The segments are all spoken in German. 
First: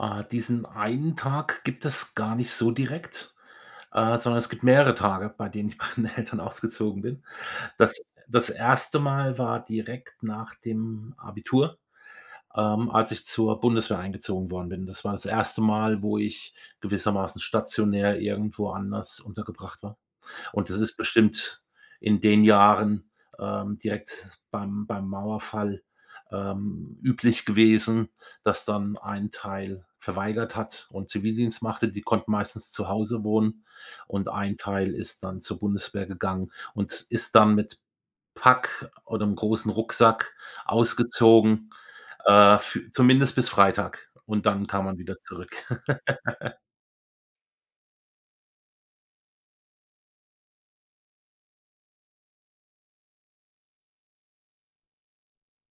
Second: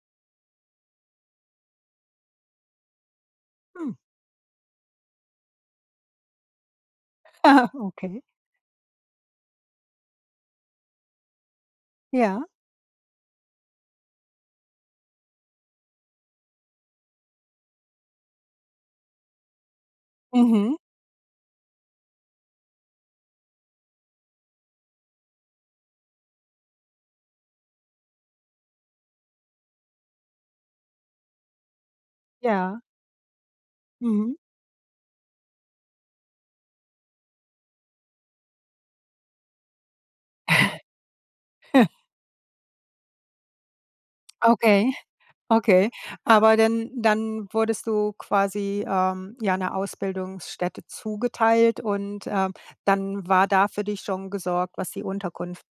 Ah, diesen einen Tag gibt es gar nicht so direkt, Hm. äh, sondern es gibt mehrere Tage, bei denen ich bei meinen Eltern ausgezogen bin. Aha, Das okay. das 1. Mal war direkt nach dem Abitur, Ja. ähm, als ich zur Bundeswehr eingezogen worden bin. Das war das 1. Mal, wo ich gewissermaßen stationär irgendwo anders untergebracht war und Mhm. es ist bestimmt in den Jahren, ähm, direkt beim beim Mauerfall, ähm, üblich gewesen, dass dann ein Teil verweigert hat und Zivildienst machte. Die konnten meistens Ja. zu Hause wohnen und Mhm. ein Teil ist dann zur Bundeswehr gegangen und ist dann mit Pack oder 'nem großen Rucksack ausgezogen, äh, fü zumindest bis Freitag und dann kam Okay. man wieder zurück. Okay. Aber denn dann wurdest du quasi, ähm, ja 'ne Ausbildungsstätte zugeteilt und, ähm, dann war da für dich schon gesorgt, was die Unterkunft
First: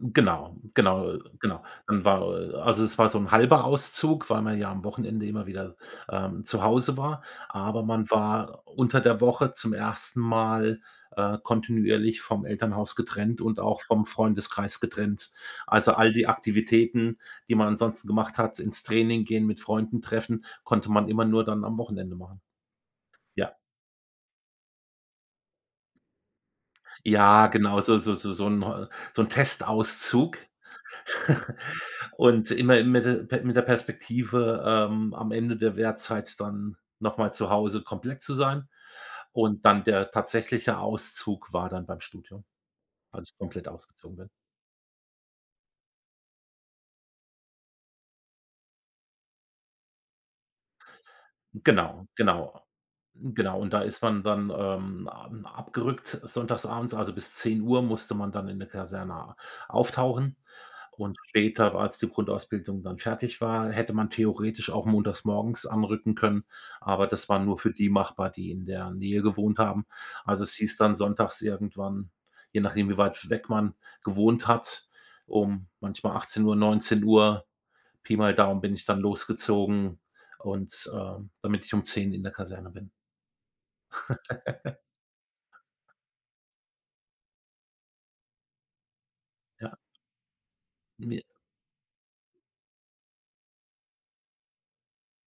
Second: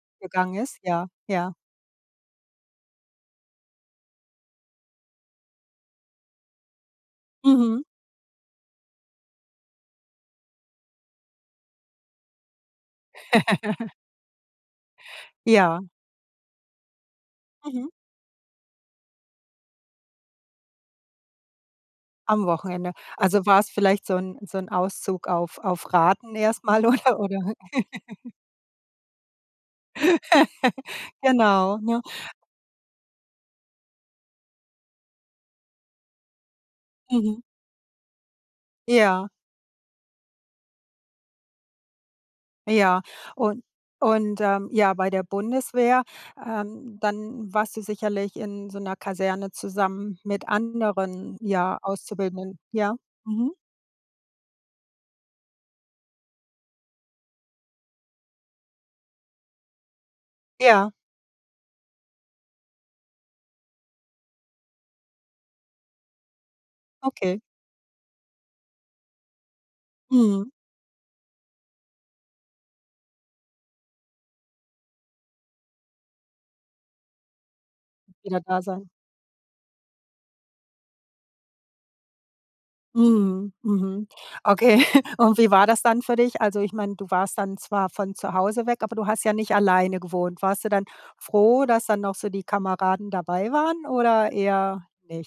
Hm, genau, ist? genau, Ja, äh, ja. genau. Dann war, äh also es war so 'n 1/2 Auszug, weil man ja am Wochenende immer wieder, ähm, zu Hause war. Mhm. Aber man war unter der Woche zum 1. Mal, äh, kontinuierlich vom Elternhaus getrennt und auch vom Freundeskreis getrennt. Ja. Also, all die Aktivitäten, die man Mhm. ansonsten gemacht hat, ins Training gehen, mit Freunden treffen, konnte man immer nur dann am Wochenende machen. Am Wochenende. Also Ja. war's vielleicht so 'n so 'n Auszug auf auf Raten erst mal oder oder? Ja, genau, so so so so 'n heu so 'n Testauszug Genau, ne? und immer im Mittel pe mit der Perspektive, ähm, am Ende der Wehrzeit dann noch mal Mhm. zu Hause komplett zu sein Ja. und dann der tatsächliche Auszug war dann beim Studium, Ja, als ich un komplett ausgezogen bin. und, ähm, ja, bei der Bundeswehr ähm, dann warst du sicherlich in so 'ner Kaserne zusammen mit anderen, ja, Genau, Auszubildenden genau, ja. Mhm. genau, und da ist man dann, ähm, am abgerückt sonntags abends, also bis 10:00 musste man dann in der Kaserne a auftauchen Ja. und später, war als die Grundausbildung dann fertig war, hätte man theoretisch auch montagmorgens anrücken können, aber das war Okay. nur für die machbar, die in der Nähe gewohnt haben. Also Mhm. es hieß dann sonntags irgendwann, je nachdem, wie weit weg man gewohnt hat, um manchmal 18:00, 19:00, Pi mal Wieder Daumen da bin ich sein. dann losgezogen und, ähm, damit ich um 10:00 in der Kaserne bin. Mhm. Mhm. Okay, und wie war das dann für dich? Also ich meine, du warst dann zwar von zu Hause weg, aber du hast ja nicht Ja. alleine gewohnt. Warst du dann Me froh, dass dann noch so die Kameraden dabei waren oder eher nicht?